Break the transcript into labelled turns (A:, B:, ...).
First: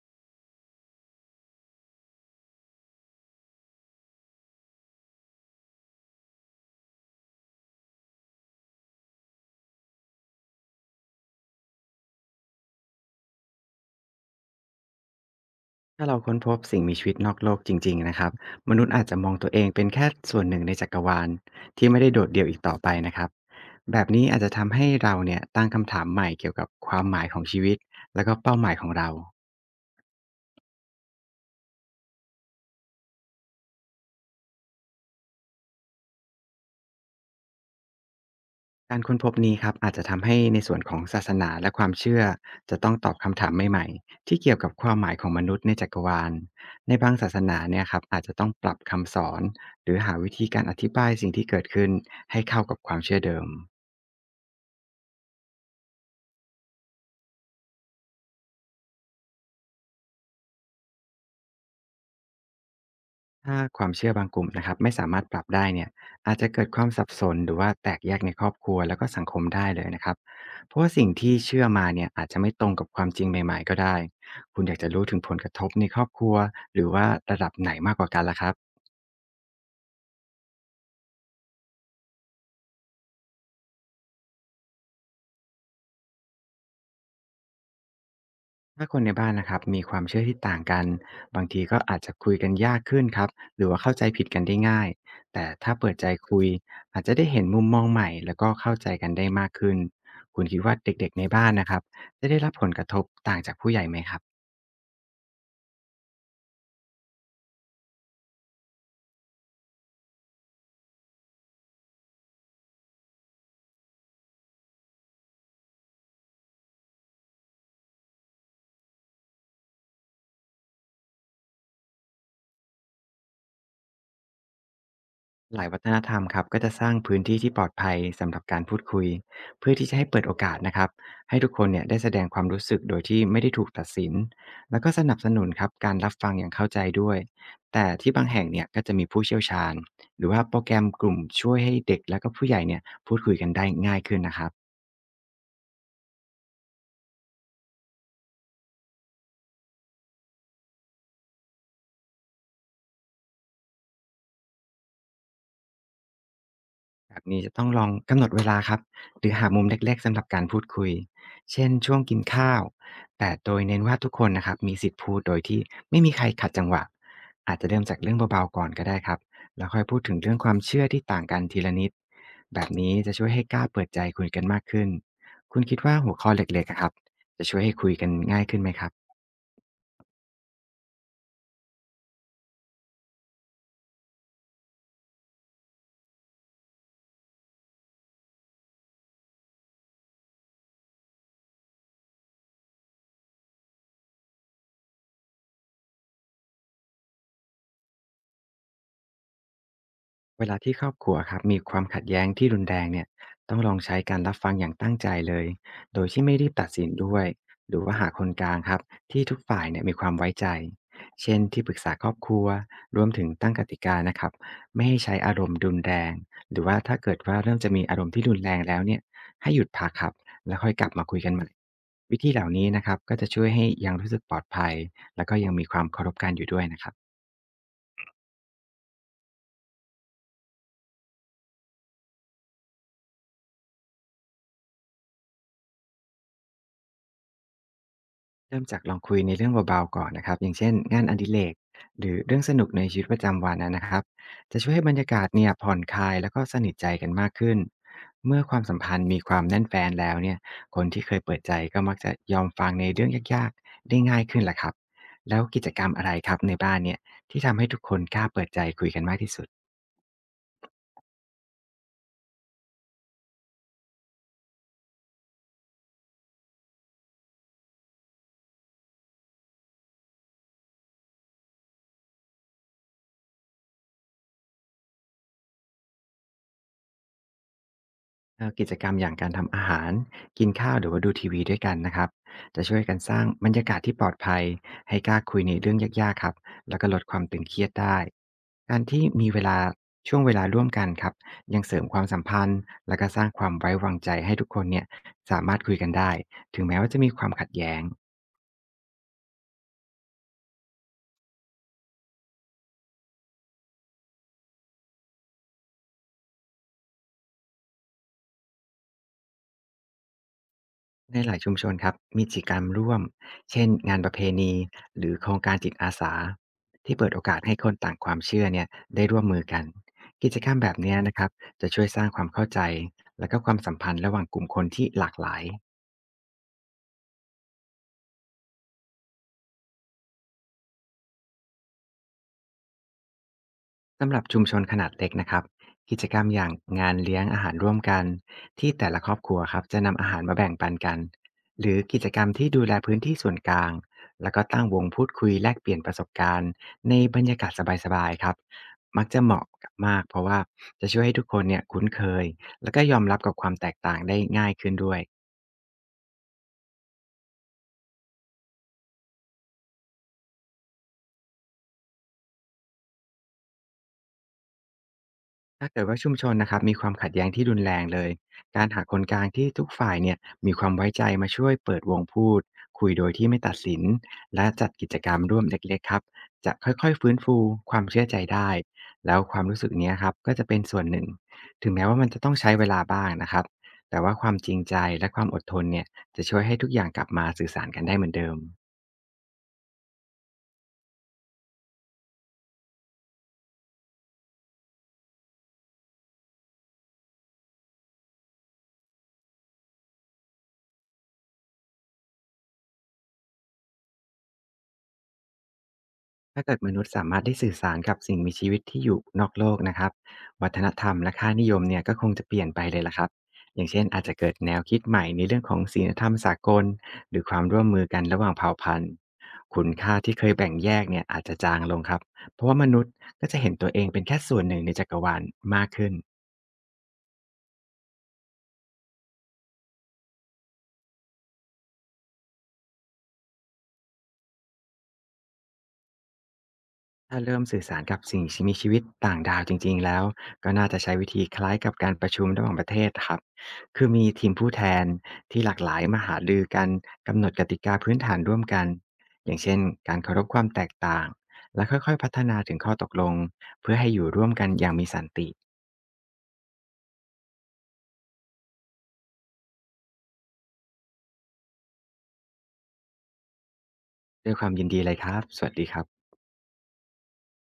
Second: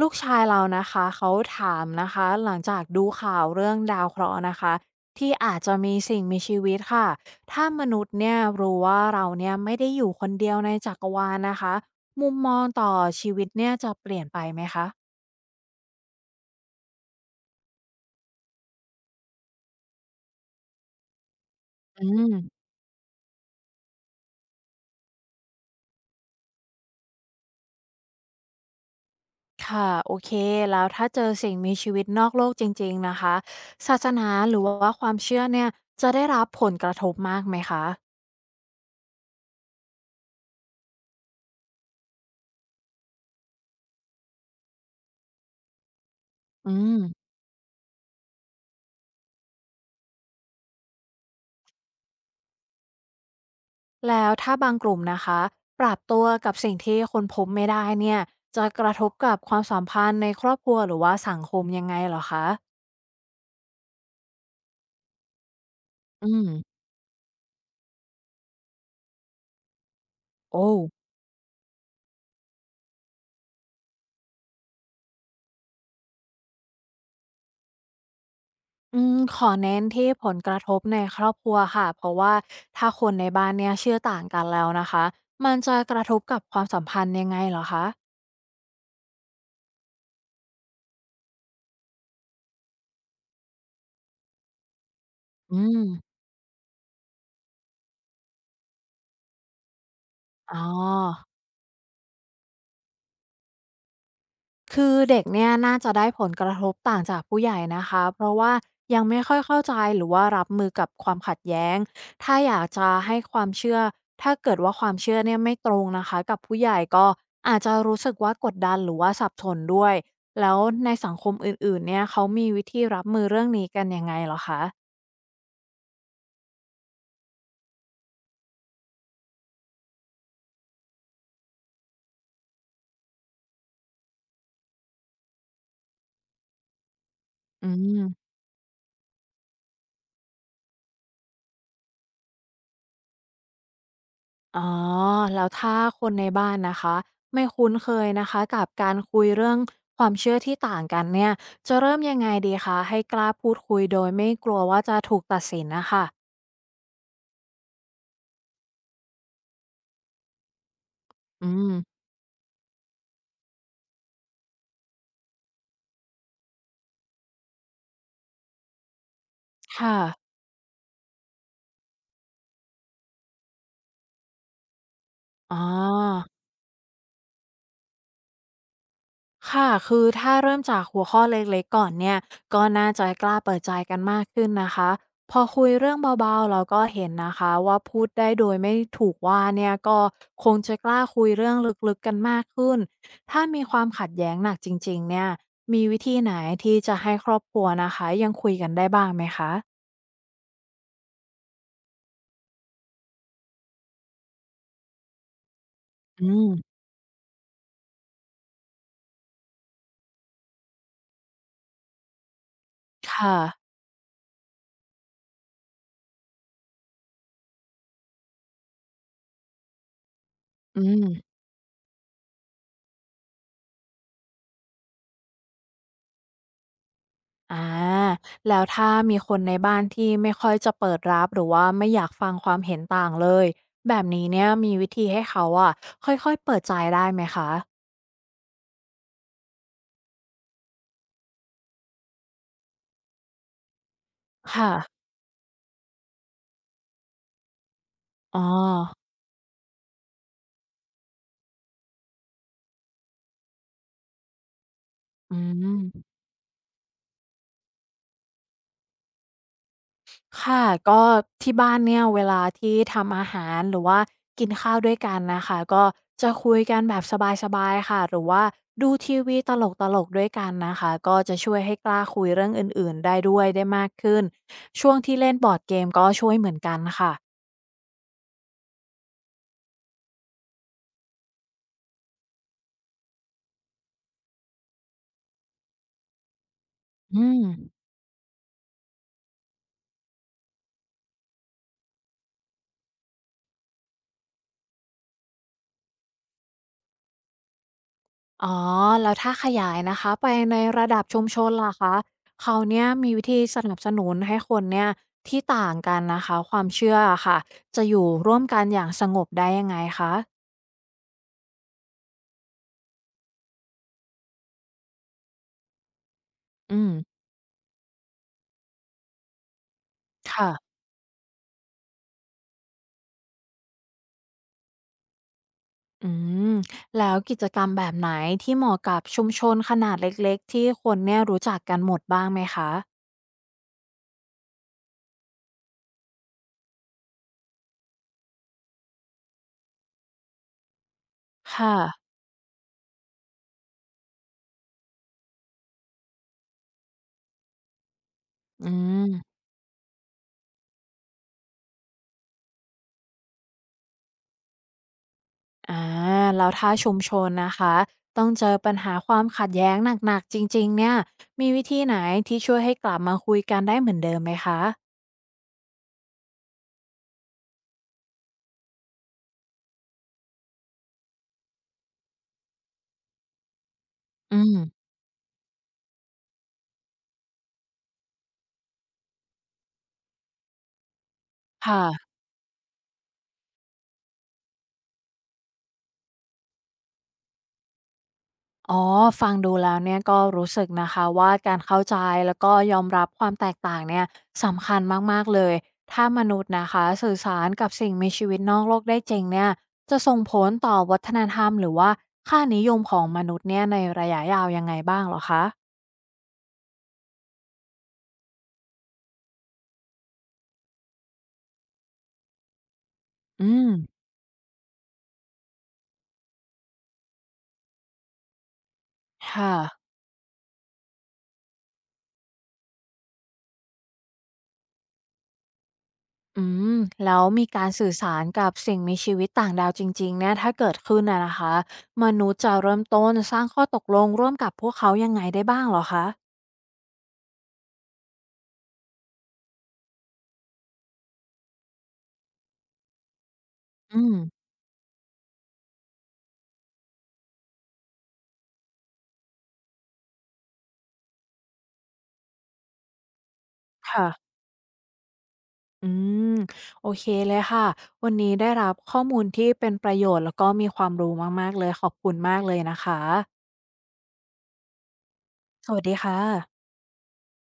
A: ลูกชายเรานะคะเขาถามนะคะหลังจากดูข่าวเรื่องดาวเคราะห์นะคะที่อาจจะมีสิ่งมีชีวิตค่ะถ้ามนุษย์เนี่ยรู้ว่าเราเนี่ยไม่ได้อยู่คนเดียวในจักรวาลนะคะมุมมองต่อชีวิตเนี่ยจะเปลี่ยนไปไหมคะ
B: ถ้าเราค้นพบสิ่งมีชีวิตนอกโลกจริงๆ นะครับ มนุษย์อาจจะมองตัวเองเป็นแค่ส่วนหนึ่งในจักรวาลที่ไม่
A: อื
B: ได้โดด
A: ม
B: เดี่ยวอีกต่อไปนะครับ แบบนี้อาจจะทำให้เราเนี่ยตั้งคำถามใหม่เกี่ยวกับความหมายของชีวิตแล้วก็เป้าหมายของเรา
A: ค่ะโอเคแล้วถ้าเจอสิ่งมีชีวิตนอกโลกจริงๆนะคะศาสนาหรือว่าความเชื่อเนี่ยจะได้รับผลกระทบมากไหมคะ
B: การค้นพบนี้ครับอาจจะทำให้ในส่วนของศาสนาและความเชื่อจะต้องตอบคำถามใหม่ๆที่เกี่ยวกับความหมายของมนุษย์ในจักรวาล
A: อื
B: ในบางศา
A: ม
B: สนาเนี่ยครับอาจจะต้องปรับคำสอนหรือหาวิธีการอธิบายสิ่งที่เกิดขึ้นให้เข้ากับความเชื่อเดิม
A: แล้วถ้าบางกลุ่มนะคะปรับตัวกับสิ่งที่คนพบไม่ได้เนี่ยจะกระทบกับความสัมพันธ์ในครอบครัวหรือว่าสังคมยังไงเหรอคะ
B: ถ้าความเชื่อบางกลุ่มนะครับไม่สามารถปรับได้เนี่ย
A: อื
B: อาจจะเกิดค
A: ม
B: วามสับสนหรือว่าแตกแยกในครอบครัวแล้วก็สังคมได้เลยนะครับ
A: โอ
B: เพ
A: ้
B: ราะว่าสิ่งที่เชื่อมาเนี่ยอาจจะไม่ตรงกับความจริงใหม่ๆก็ได้คุณอยากจะรู้ถึงผลกระทบในครอบครัวหรือว่าระดับไหนมากกว่ากันล่ะครับ
A: อืมขอเน้นที่ผลกระทบในครอบครัวค่ะเพราะว่าถ้าคนในบ้านเนี่ยเชื่อต่างกันแล้วนะคะมันจะกระทบกับความสัมพันธ์ยังไงเหรอคะ
B: ถ้าคนในบ้านนะครับมีความเชื่อที่ต่างกันบางทีก็อาจจะคุยกันยากขึ้นครับหรือว่าเข้าใจผิดกันได้ง่ายแต่
A: อื
B: ถ้า
A: ม
B: เปิดใจคุยอาจจะได้เห็นมุมมองใหม่แล้วก็เข้าใจกันได้มากขึ้นคุณ
A: อ๋อ
B: คิดว่าเด็กๆในบ้านนะครับจะได้รับผลกระทบต่างจากผู้ใหญ่ไหมครับ
A: คือเด็กเนี่ยน่าจะได้ผลกระทบต่างจากผู้ใหญ่นะคะเพราะว่ายังไม่ค่อยเข้าใจหรือว่ารับมือกับความขัดแย้งถ้าอยากจะให้ความเชื่อถ้าเกิดว่าความเชื่อเนี่ยไม่ตรงนะคะกับผู้ใหญ่ก็อาจจะรู้สึกว่ากดดันหรือว่าสับสนด้วยแล้วในสังคมอื่นๆเนี่ยเขามีวิธีรับมือเรื่องนี้กันยังไงเหรอคะ
B: หลายวัฒนธรรมครับก็จะสร้างพื้นที่ที่ปลอดภัยสำหรับการพูดคุยเพื่อที่จะให้เปิดโอกาสนะครับให้ทุกคนเนี่ยได้แสดงความรู้สึกโดยที่ไม่ได้ถูกตัดสินแล้วก็สนับสนุนครับการรับฟังอย่างเข้าใจด้วย
A: อื
B: แต่ที่บาง
A: ม
B: แห่งเนี่ยก็จะมีผู้เชี่ยวชาญหรือว่าโปรแกรมกลุ่มช่วยให้เด็กและก็ผู้ใหญ่เนี่ยพูดคุยกันได้ง่ายขึ้นนะครับ
A: อ๋อ แล้วถ้าคนในบ้านนะคะไม่คุ้นเคยนะคะกับการคุยเรื่องความเชื่อที่ต่างกันเนี่ยจะเริ่มยังไงดีคะให้กล้าพูดคุยโดยไม่กลัวว่าจะถูกตัดสินนะคะ
B: แบบนี้จะต้องลองกำหนดเวลาครับหรือหามุมเล็กๆสำหรับการพูดคุย
A: อื
B: เช่น
A: ม
B: ช่วงกินข้าวแต่โดยเน้นว่าทุกคนนะครับมีสิทธิ์พูดโดยที่ไม่มีใครขัดจังหวะอาจจะเริ่มจากเรื่องเบาๆก่อนก็ได้ครับแล้วค่อยพู
A: ค่ะ
B: ดถึงเรื่องความเชื่อที่ต่างกันทีละนิดแบบนี้จะช่วยให้กล้าเปิดใจคุยกันมากขึ้น
A: อ๋อ
B: คุณคิดว่าหัวข้อเล็กๆอะครับจะช่วยให้คุยกันง่ายขึ้นไหมครับ
A: ค่ะ คือถ้าเริ่มจากหัวข้อเล็กๆก่อนเนี่ยก็น่าจะกล้าเปิดใจกันมากขึ้นนะคะพอคุยเรื่องเบาๆเราก็เห็นนะคะว่าพูดได้โดยไม่ถูกว่าเนี่ยก็คงจะกล้าคุยเรื่องลึกๆกันมากขึ้น ถ้ามีความขัดแย้งหนักจริงๆเนี่ยมีวิธีไหนที่จะให้ครอบครัวนะคะยังคุยกันได้บ้างไหมคะ
B: เวลาที่ครอบครัวครับมีความขัดแย้งที่รุนแรงเนี่ยต้องลองใช้การรับฟังอย่างตั้งใจเลยโดยที่
A: อื
B: ไม่รี
A: ม
B: บตัดสินด้วยหรือว่าหาคนกลางครับที่ทุกฝ่ายเนี่ยมีความไว้ใจเช่นที่ปรึกษาครอบครัวรวมถึง
A: ค่ะ
B: ตั้งกติกานะครับไม่ให้ใช้อารมณ์รุนแรงหรือว่าถ้าเกิดว่าเริ่มจะมีอารมณ์ที่รุนแรงแล้วเนี่ยให้หยุดพักครับแล้วค่อย
A: อื
B: กลับมาคุย
A: ม
B: กันใหม่วิธีเหล่านี้นะครับก็จะช่วยให้ยังรู้สึกปลอดภัยแล้วก็ยังมีความเคารพกันอยู่ด้วยนะครับ
A: อาแล้วถ้ามีคนในบ้านที่ไม่ค่อยจะเปิดรับหรือว่าไม่อยากฟังความเห็นต่างเลยแบบนี้เนี่ยมีวิธีให้เขาอะค่อยๆเปิดใจได้ไหมคะ
B: เริ่มจากลองคุยในเรื่องเบาๆก่อนนะครับอย่างเช่นงานอดิเรกหรือเรื่องสนุกในชีวิตประจำวันนะครับจะช่ว
A: ค่ะ
B: ยให้บรรยากาศเนี่ยผ่อนคลายแล้วก็สนิทใจกันมากขึ้นเมื่
A: อ๋อ
B: อความสัมพันธ์มีความแน่นแฟนแล้วเนี่ยคนที่เคยเปิดใจก็มักจะยอมฟังในเรื่องยากๆได้ง่ายขึ้นแหละครับ
A: อื
B: แล้วกิจกรรมอะ
A: ม
B: ไรครับในบ้านเนี่ยที่ทำให้ทุกคนกล้าเปิดใจคุยกันมากที่สุด
A: ค่ะก็ที่บ้านเนี่ยเวลาที่ทำอาหารหรือว่ากินข้าวด้วยกันนะคะก็จะคุยกันแบบสบายๆค่ะหรือว่าดูทีวีตลกๆด้วยกันนะคะก็จะช่วยให้กล้าคุยเรื่องอื่นๆได้ด้วยได้มากขึ้นช่วงที่เล่นบอร์ดเกมก็ช่วยเหมือนกันค่ะ
B: กิจกรรมอย่างการทำอาหารกินข้าวหรือว่าดูทีวีด้วยกันนะครับจะช่วยกันสร้างบรรยากาศที่ปลอดภัยให้กล้าคุยในเรื่องยากๆครับแล้วก็ลดความ
A: อื
B: ตึ
A: ม
B: งเครียดได้การที่มีเวลาช่วงเวลาร่วมกันครับยังเสริมความสัมพันธ์แล้วก็สร้างความไว้วางใจให้ทุกคนเนี่ยสามารถคุยกันได้ถึงแม้ว่าจะมีความขัดแย้ง
A: อ๋อแล้วถ้าขยายนะคะไปในระดับชุมชนล่ะคะเขาเนี่ยมีวิธีสนับสนุนให้คนเนี่ยที่ต่างกันนะคะความเชื่ออะค่ะจะอยู่ร่วมกันอย่างสงบได้ยังไงคะ
B: ในหลายชุมชนครับมีกิจกรรมร่วมเช่นงานประเพณีหรือโครงการจิตอาสา
A: อืม
B: ที่เปิดโอกาสให้คนต่างความเชื่อเนี่ยได้ร่วมมือกันกิจกร
A: ค่ะ
B: รมแบบเนี้ยนะครับจะช่วยสร้างความเข้าใจและก็ความสัมพันธ์ระหว่างกลุ่มคนที่หลากหลาย
A: อืมแล้วกิจกรรมแบบไหนที่เหมาะกับชุมชนขนาดเล็กๆที่คนเนี่ยรู้จักกันหมดบ้างไหมคะ
B: สำหรับชุมชนขนาดเล็กนะครับกิจกรรมอย่างงานเลี้ยงอาหารร่วมกันที่แต่ละครอบครัวครับจะนำอาหารมาแบ่งปันกันหรื
A: ค่ะ
B: อกิจกรรมที่ดูแลพื้นที่ส่วนกลางแล้วก็ตั้งวงพูดคุยแลกเปลี่ยนประสบการณ์ในบรรยากาศสบายๆครับ
A: อื
B: มักจะเห
A: ม
B: มาะกับมากเพราะว่าจะช่วยให้ทุกคนเนี่ยคุ้นเคยแล้วก็ยอมรับกับความแตกต่างได้ง่ายขึ้นด้วย
A: อาแล้วถ้าชุมชนนะคะต้องเจอปัญหาความขัดแย้งหนักๆจริงๆเนี่ยมีวิธีไหนที่ช่วยให้กลับมาคุยกันได้เหมือนเดิมไหมคะ
B: ถ้าเกิดว่าชุมชนนะครับมีความขัดแย้งที่รุนแรงเลยการหาคนกลางที่ทุกฝ่ายเนี่ยมีความไว้ใจมาช่วยเปิดวงพูดคุยโดยที่ไม่ตัดสิน
A: อื
B: และ
A: ม
B: จัดกิจกรรมร่วมเล็กๆครับจะค่อยๆฟื้นฟูความเชื่อใจได้แล้วความรู้สึกเนี้ยครับก็จะเป็นส่วนหนึ่งถึงแม้ว่ามัน
A: ค่ะ
B: จะต้องใช้เวลาบ้างนะครับแต่ว่าความจริงใจและความอดทนเนี่ยจะช่วยให้ทุกอย่างกลับมาสื่อสารกันได้เหมือนเดิม
A: อ๋อฟังดูแล้วเนี่ยก็รู้สึกนะคะว่าการเข้าใจแล้วก็ยอมรับความแตกต่างเนี่ยสำคัญมากๆเลยถ้ามนุษย์นะคะสื่อสารกับสิ่งมีชีวิตนอกโลกได้จริงเนี่ยจะส่งผลต่อวัฒนธรรมหรือว่าค่านิยมของมนุษย์เนี่ยในระยะยาวยังไงบ้างเหรอคะ
B: ถ้าเกิดมนุษย์สามารถได้สื่อสารกับสิ่งมีชีวิตที่อยู่นอกโลกนะครับวัฒนธรรมและค่านิยมเนี่ยก็คงจะเปลี่ยนไปเลยละครับ
A: อื
B: อย่าง
A: ม
B: เช่นอาจจะเกิดแนวคิดใหม่ในเรื่องของศีลธรรมสากลหรือความร่วมมือกันระหว่างเผ่าพันธุ์
A: ค่ะ
B: คุณค่าที่เคยแบ่งแยกเนี่ยอาจจะจางลงครับเพราะว่ามนุษย์ก็จะเห็นตัวเองเป็นแค่ส่วนหนึ่งในจักรวาลมากขึ้น
A: อืมแล้วมีการสื่อสารกับสิ่งมีชีวิตต่างดาวจริงๆเนี่ยถ้าเกิดขึ้นนะคะมนุษย์จะเริ่มต้นสร้างข้อตกลงร่วมกับพวกเขายังไงได้บ้างเหรอคะ
B: ถ้าเริ่มสื่อสารกับสิ่งมีชีวิตต่างดาวจริงๆแล้วก็น่าจะใช้วิธีคล้ายกับการประชุมระหว่างประเทศครับคือ
A: อื
B: มี
A: ม
B: ทีมผู้แทนที่หลากหลายมาหารือกันกำหนดกติกาพื้นฐานร่วมกันอย่างเช่นการเคารพความแตกต่างและค่อยๆพัฒนาถึงข้อตกลงเพื่อให้อยู่
A: ค่ะ
B: ร่วมกันอย่างมีสันติ
A: อืมโอเคเลยค่ะวันนี้ได้รับข้อมูลที่เป็นประโยชน์แล้วก็มีความรู้มากๆเลยขอบคุณมากเลยนะคะ
B: ด้วยความยินดีเลยครับสวัสดี
A: ส
B: ค
A: วั
B: รั
A: ส
B: บ
A: ดีค่ะ